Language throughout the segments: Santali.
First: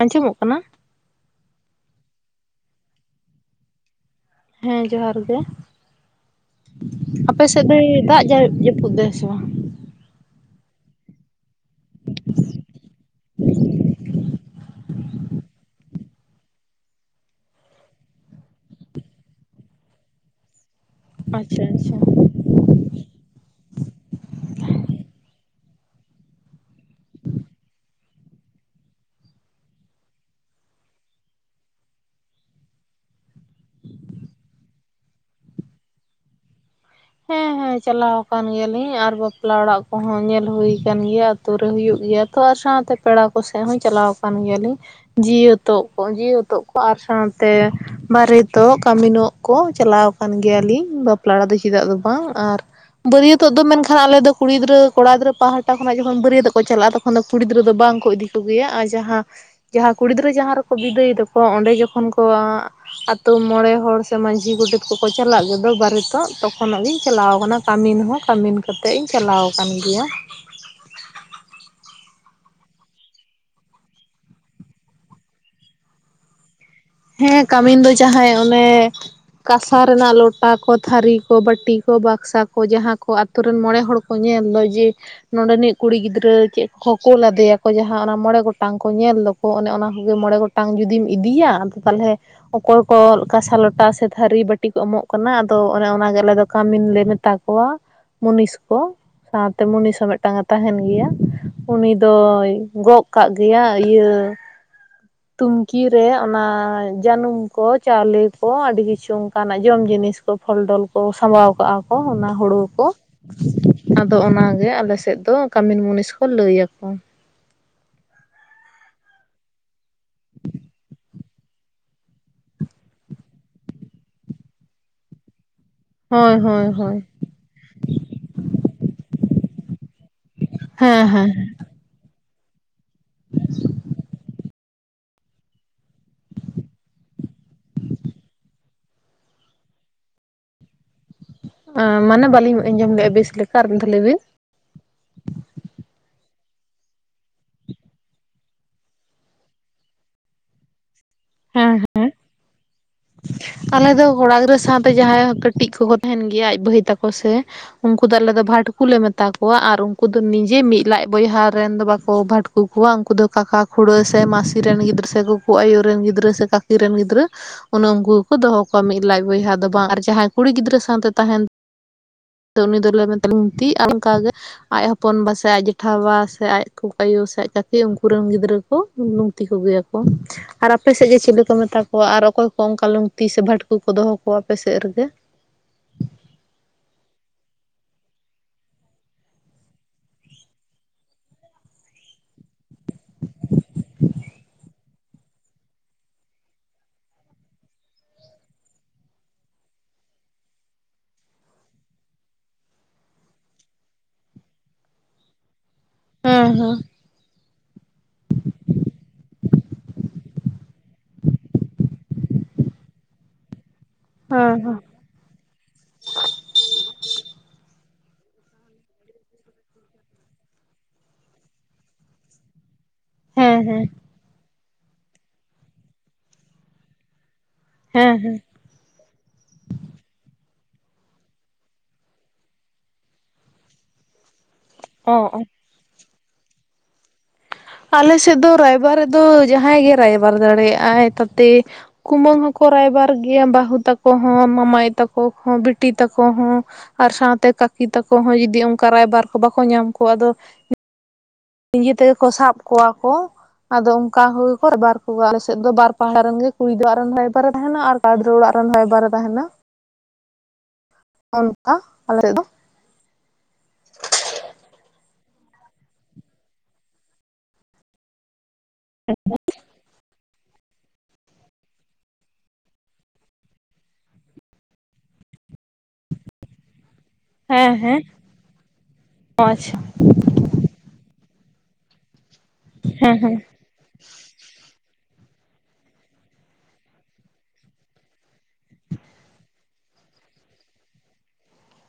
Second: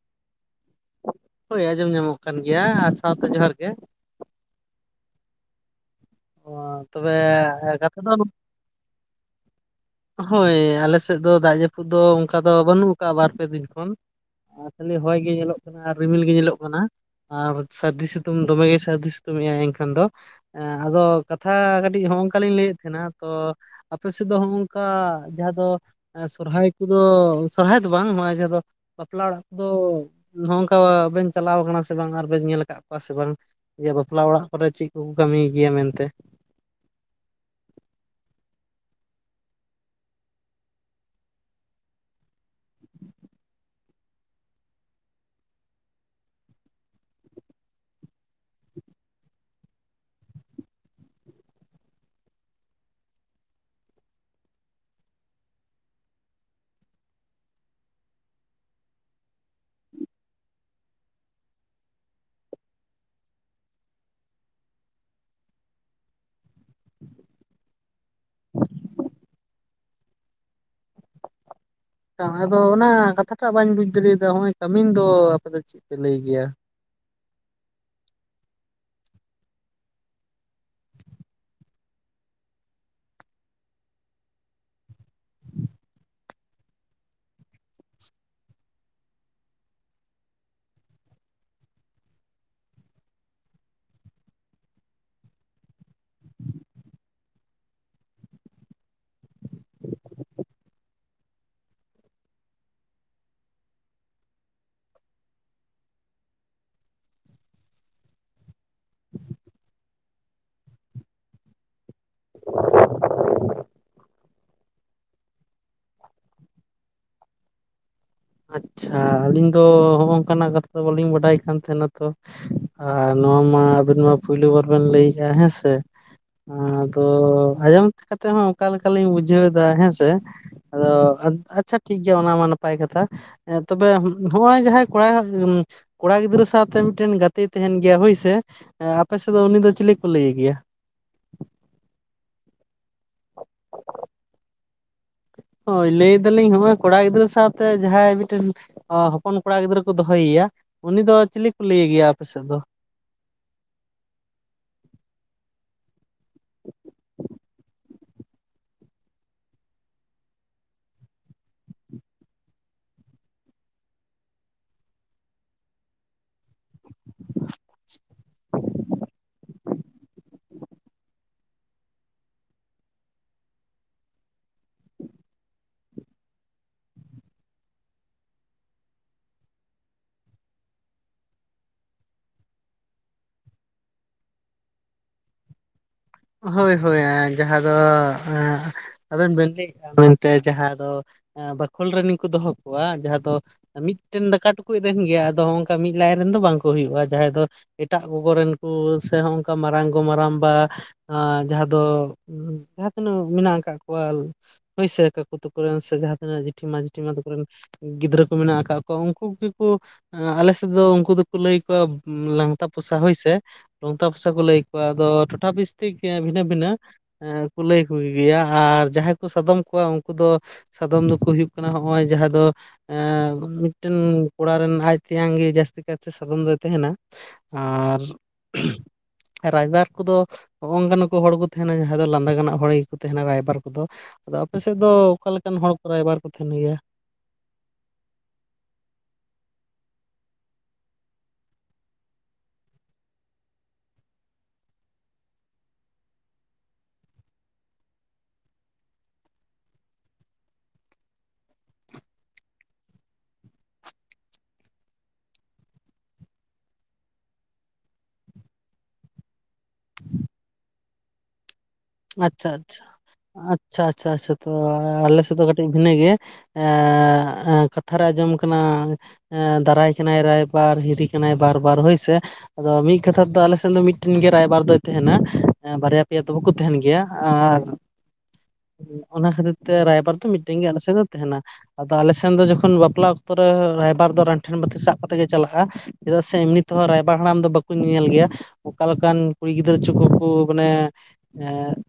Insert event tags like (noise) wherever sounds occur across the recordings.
ᱟᱸᱡᱚᱢᱚᱜ ᱠᱟᱱᱟ? ᱦᱳᱭ ᱟᱸᱡᱚᱢ ᱧᱟᱢᱚᱜ ᱠᱟᱱ ᱜᱮᱭᱟ, ᱟᱨ ᱥᱟᱶᱛᱮ ᱡᱚᱦᱟᱨ ᱜᱮ᱾ ᱦᱮᱸ ᱡᱚᱦᱟᱨ ᱜᱮ, ᱚ ᱛᱚᱵᱮ ᱟᱯᱮ ᱥᱮᱫ ᱫᱚᱭ ᱠᱟᱛᱷᱟ ᱫᱚ ᱫᱟᱜ ᱡᱟ ᱡᱟᱹᱯᱩᱫ ᱫᱟᱭ ᱥᱮ ᱵᱟᱝ? ᱦᱳᱭ ᱟᱞᱮᱥᱮᱜ ᱫᱚ ᱫᱟᱜ ᱡᱟᱹᱯᱩ ᱫᱚ ᱚᱝᱠᱟ ᱫᱚ ᱵᱟᱹᱱᱩᱜ ᱟᱠᱟᱜᱼᱟ, ᱵᱟᱨ ᱯᱮ ᱫᱤᱱ ᱠᱷᱚᱱ ᱟᱨ ᱠᱷᱟᱹᱞᱤ ᱦᱚᱭ ᱜᱮ ᱧᱮᱞᱚᱜ ᱠᱟᱱᱟ᱾ ᱟᱨ ᱨᱤᱢᱤᱞ ᱜᱮ ᱧᱮᱞᱚᱜ ᱠᱟᱱᱟ, ᱟᱨ ᱥᱟᱹᱨᱫᱤ ᱥᱤᱛᱩᱝ ᱫᱚᱢᱮᱜᱮᱭ ᱥᱟᱹᱨᱫᱤ ᱥᱤᱛᱝ ᱮ ᱟᱭ ᱮᱝᱠᱷᱟᱱ ᱫᱚ ᱟᱫᱚ ᱠᱟᱛᱷᱟ ᱟᱪᱪᱷᱟ ᱟᱪᱪᱷᱟ ᱠᱟᱹᱴᱤᱡ ᱦᱚᱸᱠ ᱟᱞᱤᱧ ᱞᱟᱹᱭᱮᱫ ᱛᱟᱦᱮᱱᱟ ᱛᱚ ᱟᱯᱮ ᱥᱮᱫ ᱫᱚ ᱱᱚᱜᱼᱝᱠᱟ ᱡᱟᱦᱟᱸ ᱫᱚ ᱥᱚᱨᱦᱟᱭ ᱠᱚᱫᱚ ᱥᱚᱦᱨᱟᱭ ᱫᱚ ᱵᱟᱝ ᱱᱚᱣᱟ ᱪᱟᱸᱫᱚ ᱵᱟᱯᱞᱟ ᱚᱲᱟᱜ ᱠᱚᱫᱚ ᱱᱚᱜᱝᱠᱟ ᱵᱮᱱ ᱪᱟᱞᱟᱣ ᱟᱠᱟᱱᱟ ᱥᱮ ᱵᱟᱝ? ᱟᱨ ᱵᱮᱱ ᱧᱮᱞ ᱟᱠᱟᱜ ᱠᱚᱣᱟ ᱥᱮ ᱵᱟᱝ? ᱤᱭᱟ. ᱵᱟᱯᱞᱟ ᱚᱲᱟᱜ ᱠᱚᱨᱮ ᱪᱮᱜ ᱠᱚ ᱠᱚ ᱠᱟᱹᱢᱤᱭ ᱜᱮᱭᱟ ᱢᱮᱱᱛᱮ? ᱦᱮᱸ ᱦᱮᱸ ᱪᱟᱞᱟᱣ ᱟᱠᱟᱱ ᱜᱮᱭᱟᱞᱤᱧ ᱟᱨ ᱵᱟᱯᱞᱟ ᱚᱲᱟᱜ ᱠᱚᱦᱚᱸ ᱧᱮᱞ ᱦᱩᱭ ᱟᱠᱟᱱ ᱜᱮᱭᱟ, ᱟᱛᱳ ᱨᱮ ᱦᱩᱭᱩᱜ ᱜᱮᱭᱟ ᱛᱚ ᱟᱨ ᱥᱟᱶᱛᱮ ᱯᱮᱲᱟ ᱠᱚᱥᱮᱜ ᱦᱚᱸᱧ ᱪᱟᱞᱟᱣ ᱟᱠᱟᱱ ᱜᱮᱭᱟᱞᱤᱧ, ᱡᱤᱣᱛᱚᱜ ᱠᱚ ᱡᱤᱣᱛᱚᱜ ᱠᱚ ᱟᱨ ᱥᱟᱶᱛᱮ ᱵᱟᱨᱮᱛᱚ ᱠᱟᱹᱢᱤ ᱱᱚᱜ ᱠᱚ ᱪᱟᱞᱟᱣ ᱟᱠᱟᱱ ᱜᱮᱭᱟᱞᱤᱧ, ᱵᱟᱯᱞᱟᱲᱟᱜ ᱫᱚ ᱪᱮᱫᱟᱜ ᱫᱚ ᱵᱟᱝ ᱟᱨ ᱵᱟᱹᱨᱭᱟᱹᱛᱚᱜ ᱫᱚ ᱢᱮᱱᱠᱷᱟᱱ ᱟᱞᱮᱫ ᱫᱚ ᱠᱩᱲᱤ ᱜᱤᱫᱽᱨᱟᱹ ᱠᱚᱲᱟ ᱜᱤᱫᱽᱨᱟᱹ ᱯᱟᱦᱟ ᱠᱷᱚᱱᱟᱜ ᱡᱚᱠᱷᱚᱱ ᱵᱟᱹᱨᱭᱟᱹᱛᱚᱜ ᱠᱚ ᱪᱟᱞᱟᱜᱼᱟ, ᱛᱚ (inaudible) ᱠᱩᱲᱤ ᱜᱤᱫᱽᱨᱟᱹ ᱫᱚ ᱵᱟᱝ ᱠᱚ ᱤᱫᱤ ᱠᱚᱜᱮᱭᱟ, ᱟᱨ ᱡᱟᱸᱦᱟᱸ ᱡᱟᱸᱦᱟ ᱠᱩᱲᱤ ᱜᱤᱫᱽᱨᱟᱹ ᱡᱟᱦᱟᱸ ᱨᱮᱠᱚ ᱵᱤᱫᱟᱹᱭ ᱮᱫᱚᱠᱚ ᱚᱸᱰᱮ ᱡᱚᱠᱷᱚᱱ ᱠᱚ ᱟᱛᱳ ᱢᱚᱬᱮ ᱦᱚᱲ ᱥᱮ ᱢᱟᱺᱡᱷᱤ ᱜᱚᱰᱮᱛ ᱠᱚᱠᱚ ᱪᱟᱞᱟᱜ ᱜᱮᱫᱚ ᱵᱟᱨᱮᱛᱚᱜ ᱛᱚ ᱠᱷᱚᱱᱚᱜ ᱜᱤᱧ ᱪᱟᱞᱟᱣ ᱟᱠᱟᱱᱟ ᱠᱟᱹᱢᱤᱱ ᱦᱚᱸ ᱠᱟᱹᱢᱤᱱ ᱠᱟᱛᱮᱜ ᱤᱧ ᱪᱟᱞᱟᱣ ᱟᱠᱟᱱ ᱜᱮᱭᱟ᱾ (inaudible) ᱚᱱᱟ ᱠᱟᱛᱷᱟᱴᱟᱜ ᱵᱟᱹᱧ ᱵᱩᱡ ᱫᱟᱲᱮᱭᱼᱟᱫᱟ ᱱᱚᱜᱼᱚᱭ ᱠᱟᱹᱢᱤᱱ ᱫᱚ ᱟᱯᱮ ᱫᱚ ᱪᱮᱜ ᱯᱮ ᱞᱟᱹᱭ ᱜᱮᱭᱟ? ᱦᱮᱸ ᱠᱟᱹᱢᱤᱱ ᱫᱚ ᱡᱟᱸᱦᱟᱸᱭ ᱚᱱᱮ ᱠᱟᱥᱟ ᱨᱮᱱᱟᱜ ᱞᱚᱴᱟ ᱠᱚ ᱛᱷᱟᱹᱨᱤ ᱠᱚ ᱵᱟᱹᱴᱤ ᱠᱚ ᱵᱟᱠᱥᱟ ᱠᱚ ᱡᱟᱸᱦᱟᱸ ᱠᱚ ᱟᱛᱩ ᱨᱤᱱ ᱢᱚᱬᱮ ᱦᱚᱲ ᱠᱚ ᱧᱮᱞ ᱫᱚ ᱡᱮ ᱱᱚᱰᱮᱱᱤᱜ ᱠᱩᱲᱤ ᱜᱤᱫᱽᱨᱟᱹ ᱪᱮᱜ ᱠᱚ ᱠᱩᱞ ᱟᱫᱮᱭᱟ ᱠᱚ, ᱡᱟᱸᱦᱟᱸ ᱚᱱᱟ ᱢᱚᱬᱮ ᱜᱚᱴᱟᱝ ᱠᱚ ᱧᱮᱞ ᱫᱚᱠᱚ ᱠᱚ ᱚᱱᱮ ᱚᱱᱟ ᱠᱚᱜᱮ ᱢᱚᱬᱮ ᱜᱚᱴᱟᱝ ᱡᱩᱫᱤᱢ ᱤᱫᱤᱭᱟ ᱟᱫᱚ ᱛᱟᱞᱦᱮ ᱚᱠᱚᱭ ᱠᱚ ᱠᱟᱥᱟ ᱞᱚᱴᱟ ᱥᱮ ᱛᱷᱟᱹᱨᱤ ᱵᱟᱹᱴᱤ ᱠᱚ ᱮᱢᱚᱜ ᱠᱟᱱᱟ, ᱟᱫᱚ ᱚᱱᱮ ᱚᱱᱟᱜᱮ ᱟᱞᱮ ᱫᱚ ᱠᱟᱹᱢᱤᱱ ᱞᱮ ᱢᱮᱛᱟᱠ ᱠᱚᱣᱟ ᱢᱩᱱᱤᱥ ᱠᱚ᱾ ᱥᱟᱶᱛᱮ ᱢᱩᱱᱤᱥ ᱦᱚᱸ ᱢᱤᱫᱴᱟᱝᱼᱮ ᱛᱟᱦᱮᱱ ᱜᱮᱭᱟ, ᱩᱱᱤ ᱫᱚᱭ ᱜᱚᱜ ᱠᱟᱜ ᱜᱮᱭᱟ ᱤᱭᱟᱹ ᱛᱩᱝᱠᱤ ᱨᱮ ᱚᱱᱟ ᱡᱟᱹᱱᱩᱢ ᱠᱚ ᱪᱟᱣᱞᱮ ᱠᱚ, ᱟᱹᱰᱤ ᱠᱤᱪᱷᱩ ᱚᱱᱠᱟᱱᱟᱜ ᱡᱚᱢ ᱡᱤᱱᱤᱥ ᱠᱚ ᱯᱷᱚᱞ ᱰᱚᱞ ᱠᱚ, ᱥᱟᱢᱵᱟᱣ ᱠᱟᱜᱼᱟ᱾ ᱚᱱᱟ ᱦᱩᱲᱩ ᱠᱚ ᱟᱫᱚ ᱚᱱᱟᱜᱮ ᱟᱞᱮ ᱥᱮᱫ ᱫᱚ ᱠᱟᱢᱤᱱ ᱢᱩᱱᱤᱥ ᱠᱚ ᱞᱟᱹᱭᱟᱠᱚ᱾ ᱟᱪᱪᱷᱟ ᱟᱹᱞᱤᱧ ᱫᱚ ᱦᱚᱜᱼᱚ ᱱᱟᱝᱠᱟᱱᱟᱜ ᱠᱟᱛᱷᱟ ᱫᱚ ᱵᱟᱹᱞᱤᱧ ᱵᱟᱰᱟᱭ ᱠᱟᱱ ᱛᱟᱦᱮᱱᱟ, ᱛᱚ ᱟᱨ ᱱᱚᱣᱟ ᱢᱟ ᱟᱹᱵᱤᱱ ᱢᱟ ᱯᱳᱭᱞᱩ ᱵᱟᱨ ᱵᱮᱱ ᱞᱟᱹᱭᱮᱜᱼᱟ ᱦᱮᱸ ᱥᱮ᱾ ᱦᱳᱭ ᱟ ᱦᱳᱭ ᱦᱳᱭ ᱫᱚ ᱟᱸᱡᱚᱢ ᱠᱟᱛᱮᱜ ᱦᱚᱸ ᱚᱠᱟ ᱞᱮᱠᱟᱞᱤᱧ ᱵᱩᱡᱷᱟᱹᱣ ᱮᱫᱟ, ᱦᱮᱸᱥᱮ ᱟᱫᱚ ᱦᱮᱸ ᱦᱮᱸ ᱟᱪᱪᱷᱟ ᱴᱷᱤᱠ ᱜᱮᱭᱟ ᱚᱱᱟ ᱢᱟ ᱱᱟᱯᱟᱭ ᱠᱟᱛᱷᱟ, ᱛᱚᱵᱮ ᱱᱚᱜᱼᱚᱭ ᱡᱟᱸᱦᱟᱸᱭ ᱠᱚᱲᱟ ᱩᱸ ᱠᱚᱲᱟ ᱜᱤᱫᱽᱨᱟᱹ ᱥᱟᱶᱛᱮ ᱢᱤᱫᱴᱮᱱ ᱜᱟᱛᱮᱭ ᱛᱟᱦᱮᱱ ᱜᱮᱭᱟ ᱦᱳᱭᱥᱮ, ᱟᱯᱮ ᱥᱮ ᱫᱚ ᱩᱱᱤ ᱫᱚ ᱪᱤᱞᱤ ᱠᱚ ᱞᱟᱹᱭᱮ ᱜᱮᱭᱟ? ᱢᱟᱱᱮ ᱵᱟᱹᱞᱤᱧ ᱟᱸᱡᱚᱢ ᱞᱮᱼᱟ ᱵᱮᱥ ᱞᱮᱠᱟ ᱟᱨ ᱢᱤᱫᱷᱟ ᱞᱟᱹᱭ ᱵᱤᱱ᱾ ᱦᱳᱭ ᱞᱟᱹᱭ ᱮᱫᱟᱞᱤᱧ ᱦᱚᱸᱚᱭ ᱠᱚᱲᱟ ᱜᱤᱫᱽᱨᱟᱹ ᱥᱟᱶᱛᱮ ᱡᱟᱸᱦᱟᱸᱭ ᱢᱤᱴᱮᱱ ᱚ ᱦᱚᱯᱚᱱ ᱠᱚᱲᱟ ᱜᱤᱫᱽᱨᱟᱹ ᱠᱚ ᱫᱚᱦᱚᱭᱮᱭᱟ, ᱩᱱᱤ ᱫᱚ ᱪᱤᱞᱤ ᱠᱚ ᱦᱮᱸ ᱞᱟᱹᱭᱮ ᱜᱮᱭᱟ ᱟᱯᱮ ᱥᱮᱜ ᱫᱚ? ᱟᱞᱮ ᱫᱚ ᱠᱚᱲᱟ ᱜᱤᱫᱽᱨᱟᱹ ᱥᱟᱶᱛᱮ ᱡᱟᱸᱦᱟᱸᱭ ᱠᱟᱹᱴᱤᱡ ᱠᱚᱠᱚ ᱛᱟᱦᱮᱱ ᱜᱮᱭᱟ ᱟᱡ ᱵᱷᱟᱹᱭ ᱛᱟᱠᱚ ᱥᱮ ᱩᱱᱠᱩ ᱫᱚ ᱟᱞᱮ ᱫᱚ ᱵᱷᱟᱴᱠᱩ ᱞᱮ ᱢᱮᱛᱟ ᱠᱚᱣᱟ, ᱟᱨ ᱩᱱᱠᱩ ᱫᱚ ᱱᱤᱡᱮ ᱢᱤᱫ ᱞᱟᱡ ᱵᱚᱭᱦᱟ ᱨᱮᱱ ᱫᱚ ᱵᱟᱠᱚ ᱵᱷᱟᱴ ᱠᱩ ᱠᱚᱣᱟ ᱩᱱᱠᱩ ᱫᱚ ᱠᱟᱠᱟ ᱠᱷᱩᱲᱟᱹ ᱥᱮ ᱢᱟᱹᱥᱤ ᱨᱮᱱ ᱜᱤᱫᱽᱨᱟᱹ, ᱥᱮ ᱠᱩᱠᱩ ᱟᱭᱩ ᱨᱮᱱ ᱜᱤᱫᱽᱨᱟᱹ, ᱥᱮ ᱠᱟᱠᱤ ᱨᱮᱱ ᱜᱤᱫᱽᱨᱟᱹ᱾ ᱚᱱᱮ ᱩᱱᱠᱩ ᱜᱮᱠᱚ ᱫᱚᱦᱚ ᱠᱚᱣᱟ ᱢᱤᱫ ᱞᱟᱡ ᱵᱚᱭᱦᱟ ᱫᱚ ᱵᱟᱝ, ᱟᱨ ᱡᱟᱦᱟᱸᱭ ᱠᱩᱲᱤ ᱜᱤᱫᱽᱨᱟᱹ ᱥᱟᱶᱛᱮ ᱛᱟᱦᱮᱱ ᱩᱱᱤ ᱫᱚᱞᱮ ᱢᱮᱛᱮ ᱞᱩᱸᱛᱤ ᱟᱨ ᱚᱱᱠᱟᱜᱮ ᱟᱭ ᱦᱚᱯᱚᱱ ᱵᱟ ᱥᱮ ᱟᱡ ᱡᱮᱴᱷᱟ ᱵᱟ ᱥᱮ ᱟᱭᱜ ᱠᱩᱠᱩ ᱟᱭᱳ ᱥᱮ ᱟᱡ ᱠᱟᱠᱤ ᱩᱱᱠ ᱨᱮᱱ ᱜᱤᱫᱽᱨᱟᱹ ᱠᱚ ᱞᱩᱸᱛᱤ ᱠᱚᱜᱮᱭᱟᱠᱚ ᱟᱨ ᱟᱯᱮ ᱥᱮᱜ ᱜᱮ ᱪᱤᱞᱤ ᱠᱚ ᱢᱮᱛᱟ ᱠᱚᱣᱟ? ᱟᱨ ᱚᱠᱚ ᱚᱝᱠᱟ ᱞᱩᱝᱛᱤ ᱥᱮ ᱵᱷᱟᱴᱠᱩ ᱠᱚ ᱫᱚᱦᱚ ᱠᱚᱣᱟ ᱟᱯᱮᱥᱮᱫ ᱨᱮᱜᱮ? ᱦᱳᱭ ᱦᱳᱭ ᱡᱟᱦᱟᱸ ᱫᱚ ᱟᱵᱮᱱ ᱵᱮᱱ ᱤᱜ ᱫᱟ ᱢᱮᱱᱛᱮ ᱡᱟᱦᱟᱸ ᱫᱚ ᱵᱟᱠᱷᱳᱞᱨᱮ ᱱᱤᱝ ᱠᱚ ᱫᱚᱦᱚ ᱠᱚᱣᱟ ᱡᱟᱦᱟᱸ ᱫᱚ ᱢᱤᱫᱴᱮᱱ ᱫᱟᱠᱟ ᱴᱩᱠᱩᱡ ᱨᱮᱱ ᱜᱮ ᱟᱫᱚ ᱱᱚᱜᱝᱠᱟ ᱢᱤᱫ ᱞᱟᱭᱤᱱ ᱨᱮᱱ ᱫᱚ ᱵᱟᱝ ᱠᱚ ᱦᱩᱭᱩᱜ-ᱟ ᱡᱟᱦᱟᱸᱭ ᱫᱚ ᱮᱴᱟᱜ ᱜᱚᱜᱚ ᱨᱮᱱ ᱠᱚ ᱥᱮ ᱦᱚᱸᱝᱠᱟ ᱢᱟᱨᱟᱝ ᱜᱚ ᱢᱟᱨᱟᱝ ᱵᱟ ᱟᱸ ᱡᱟᱦᱟᱸ ᱫᱚ ᱡᱟᱦᱟᱸ ᱛᱤᱱᱟᱹᱜ ᱢᱮᱱᱟᱜ ᱠᱟᱫ ᱠᱚᱣᱟ ᱦᱟᱹᱭᱥᱟᱹ ᱥᱮ ᱠᱩ ᱛᱟᱠᱩ ᱨᱮᱱ ᱥᱮ ᱡᱟᱦᱟᱸ ᱛᱤᱱᱟᱹᱜ ᱡᱤᱴᱤᱢᱟᱹ ᱡᱷᱤᱴᱷᱤ ᱢᱟ ᱛᱟ ᱠᱚᱨᱮᱱ ᱜᱤᱫᱽᱨᱟᱹ ᱠᱚ ᱢᱮᱱᱟᱜ ᱟᱠᱟᱫ ᱠᱚᱣᱟ ᱩᱱᱠᱩ ᱜᱮᱠᱚ ᱟᱞᱮ ᱥᱮᱫ ᱫᱚ ᱩᱱᱠᱩ ᱫᱚᱠᱚ ᱞᱟᱹᱭ ᱠᱚᱣᱟ ᱞᱟᱝᱛᱟ ᱯᱚᱥᱟ ᱦᱚᱭ ᱥᱮ ᱞᱚᱝᱛᱟ ᱯᱚᱥᱟ ᱠᱚ ᱞᱟᱹᱭ ᱦᱮᱸ ᱦᱮᱸ ᱠᱚᱣᱟ ᱟᱫᱚ ᱴᱚᱴᱷᱟ ᱵᱤᱥᱛᱤ ᱜᱮ ᱵᱷᱤᱱᱟᱹ ᱵᱷᱤᱱᱟᱹ ᱮᱸ ᱞᱟᱹᱭ ᱠᱚᱜᱮᱭᱟ ᱟᱨ ᱡᱟᱦᱟᱸᱭ ᱠᱚ ᱥᱟᱫᱚᱢ ᱠᱚᱣᱟ ᱩᱱᱠᱩ ᱫᱚ ᱥᱟᱫᱚᱢ ᱫᱚᱠᱚ ᱦᱩᱭᱩᱜ ᱠᱟᱱᱟ ᱦᱚᱜᱚᱭ ᱡᱟᱦᱟᱸ ᱫᱚ ᱮ ᱦᱮᱸ ᱦᱮᱸ ᱢᱤᱫᱴᱮᱱ ᱠᱚᱲᱟ ᱨᱮᱱ ᱟᱡ ᱛᱮᱭᱟᱝ ᱜᱮ ᱡᱟᱹᱥᱛᱤ ᱠᱟᱭᱛᱮ ᱥᱟᱫᱚᱢ ᱫᱚᱭ ᱛᱟᱦᱮᱱᱟ ᱟᱨ ᱦᱮᱸ ᱦᱮᱸ ᱨᱟᱭᱵᱟᱨ ᱠᱚᱫᱚ ᱦᱚᱜ ᱱᱚᱝᱠᱟᱱ ᱠᱚ ᱦᱚᱲ ᱠᱚ ᱛᱟᱦᱮᱱᱟ ᱡᱟᱦᱟᱸᱭ ᱫᱚ ᱞᱟᱸᱫᱟᱱᱟᱜ ᱦᱚᱲ ᱜᱮᱠᱚ ᱛᱟᱦᱮᱱᱟ ᱨᱟᱭᱵᱟᱨ ᱠᱚᱫᱚ ᱟᱫᱚ ᱟᱵ ᱯᱮᱥᱮᱫ ᱫᱚ ᱚ ᱚᱠᱟ ᱚ ᱞᱮᱠᱟᱱ ᱦᱚᱲ ᱠᱚ ᱨᱟᱭᱵᱟᱨ ᱠᱚ ᱛᱟᱦᱮᱱ ᱜᱮᱭᱟ? ᱟᱞᱮ ᱥᱮᱫ ᱫᱚ ᱨᱟᱭᱵᱟᱨ ᱨᱤᱫ ᱫᱚ ᱡᱟᱸᱦᱟᱭ ᱜᱮ ᱨᱟᱭᱵᱟᱨ ᱫᱟᱲᱮᱭᱟᱜᱟᱭ ᱛᱟᱛᱮ ᱠᱩᱢᱟᱹᱝ ᱦᱚᱸᱠᱚ ᱨᱟᱭᱵᱟᱨ ᱜᱮᱭᱟ ᱵᱟᱹᱦᱩ ᱛᱟᱠᱚ ᱦᱚᱸ ᱢᱟᱢᱟ ᱟᱭᱳ ᱛᱟᱠᱚ ᱦᱚᱸ ᱵᱤᱴᱤ ᱛᱟᱠᱚ ᱦᱚᱸ᱾ ᱟᱨ ᱥᱟᱶᱛᱮ ᱠᱟᱠᱤ ᱛᱟᱠᱚ ᱦᱚᱸ ᱡᱩᱫᱤ ᱚᱱᱠᱟ ᱨᱟᱭᱵᱟᱨ ᱠᱚ ᱵᱟᱠᱚ ᱧᱟᱢ ᱠᱚᱣᱟ ᱟᱫᱚ ᱱᱸᱤᱡᱮ ᱛᱮᱜᱮ ᱠᱚ ᱥᱟᱵ ᱠᱚᱣᱟ ᱠᱚ ᱟᱫᱚ ᱚᱱᱠᱟ ᱦᱩ ᱠᱚᱨ ᱠᱚ ᱵᱟᱨ ᱠᱚ ᱟᱞᱮ ᱥᱮᱫ ᱫᱚ ᱵᱟᱨ ᱯᱟᱦᱟ ᱨᱮᱱ ᱜᱮ ᱠᱩᱲᱤ ᱫᱚ ᱟᱨ ᱨᱮᱱ ᱮᱵᱟᱨᱮ ᱛᱟᱦᱮᱱᱟ ᱟᱨ ᱠᱚᱲᱟ ᱜᱤᱫᱽᱨᱟᱹ ᱚᱲᱟᱜ ᱨᱮᱱ ᱨᱟᱭᱵᱟᱨᱮ ᱛᱟᱦᱮᱱᱟ ᱚᱱᱠᱟ ᱟᱞᱮ ᱥᱮ ᱫᱚ ᱟᱪᱪᱷᱟ ᱟᱪᱪᱷᱟ ᱟᱪᱪᱷᱟ ᱪᱷᱟ ᱛᱚ ᱟᱞᱮ ᱥᱮᱫ ᱫᱚ ᱠᱟᱹᱴᱤᱡ ᱵᱷᱤᱱᱟᱹ ᱜᱮᱭᱟ ᱮᱸ ᱠᱟᱛᱷᱟ ᱨᱮ ᱟᱸᱡᱚᱢ ᱠᱟᱱᱟ ᱫᱟᱨᱟᱭ ᱠᱟᱱᱟᱭ ᱨᱟᱭ ᱵᱟᱨ ᱦᱤᱨᱤ ᱠᱟᱱᱟᱭ ᱵᱟᱨ ᱵᱟᱨ ᱦᱳᱭ ᱥᱮ ᱟᱫᱚ ᱢᱤᱫ ᱠᱟᱛᱷᱟ ᱛᱮᱫᱚ ᱟᱞᱮᱥᱮᱫ ᱫᱚ ᱢᱤᱫᱴᱮᱱ ᱜᱮ ᱨᱟᱭᱵᱟᱨ ᱫᱚᱭ ᱛᱟᱦᱮᱱᱟ ᱵᱟᱨᱭᱟ ᱯᱮᱭᱟ ᱫᱚ ᱵᱟᱠᱚ ᱛᱟᱦᱮᱱ ᱜᱮᱭᱟ ᱟᱨ ᱦᱮᱸ ᱦᱮᱸ ᱚᱱᱟ ᱚ ᱠᱷᱟᱹᱛᱤᱨ ᱛᱮ ᱟᱪᱪᱷᱟ ᱨᱟᱭᱵᱟᱨ ᱫᱚ ᱢᱤᱫ ᱴᱤ ᱜᱮ ᱟᱞᱮᱥᱮᱫ ᱫᱚ ᱛᱟᱦᱮᱸᱱᱟ ᱟᱫᱚ ᱟᱞᱮᱥᱱ ᱫᱚ ᱡᱚᱠᱷᱚᱱ ᱵᱟᱯᱞᱟᱜ ᱚᱠᱛᱚ ᱨᱮ ᱨᱟᱭᱵᱟᱨ ᱫᱚ ᱨᱮᱱ ᱴᱷᱮᱱ ᱵᱛᱤ ᱥᱟᱵ ᱠᱟᱛᱮᱫ ᱜᱮ ᱪᱟᱞᱟᱜ-ᱟ ᱪᱮᱫᱟᱜ ᱥᱮ ᱮᱢᱱᱤ ᱛᱮᱦᱚᱸ ᱨᱟᱭᱵᱟᱨ ᱦᱟᱲᱟᱢ ᱫᱚ ᱵᱟᱠᱚ ᱧᱮᱞ ᱜᱮᱭᱟ ᱚᱠᱟᱞᱮᱠᱟᱱ ᱠᱩᱲᱤ ᱜᱤᱫᱽᱨᱟᱹ ᱪᱚᱠᱩ ᱠᱚ ᱢᱟᱱᱮ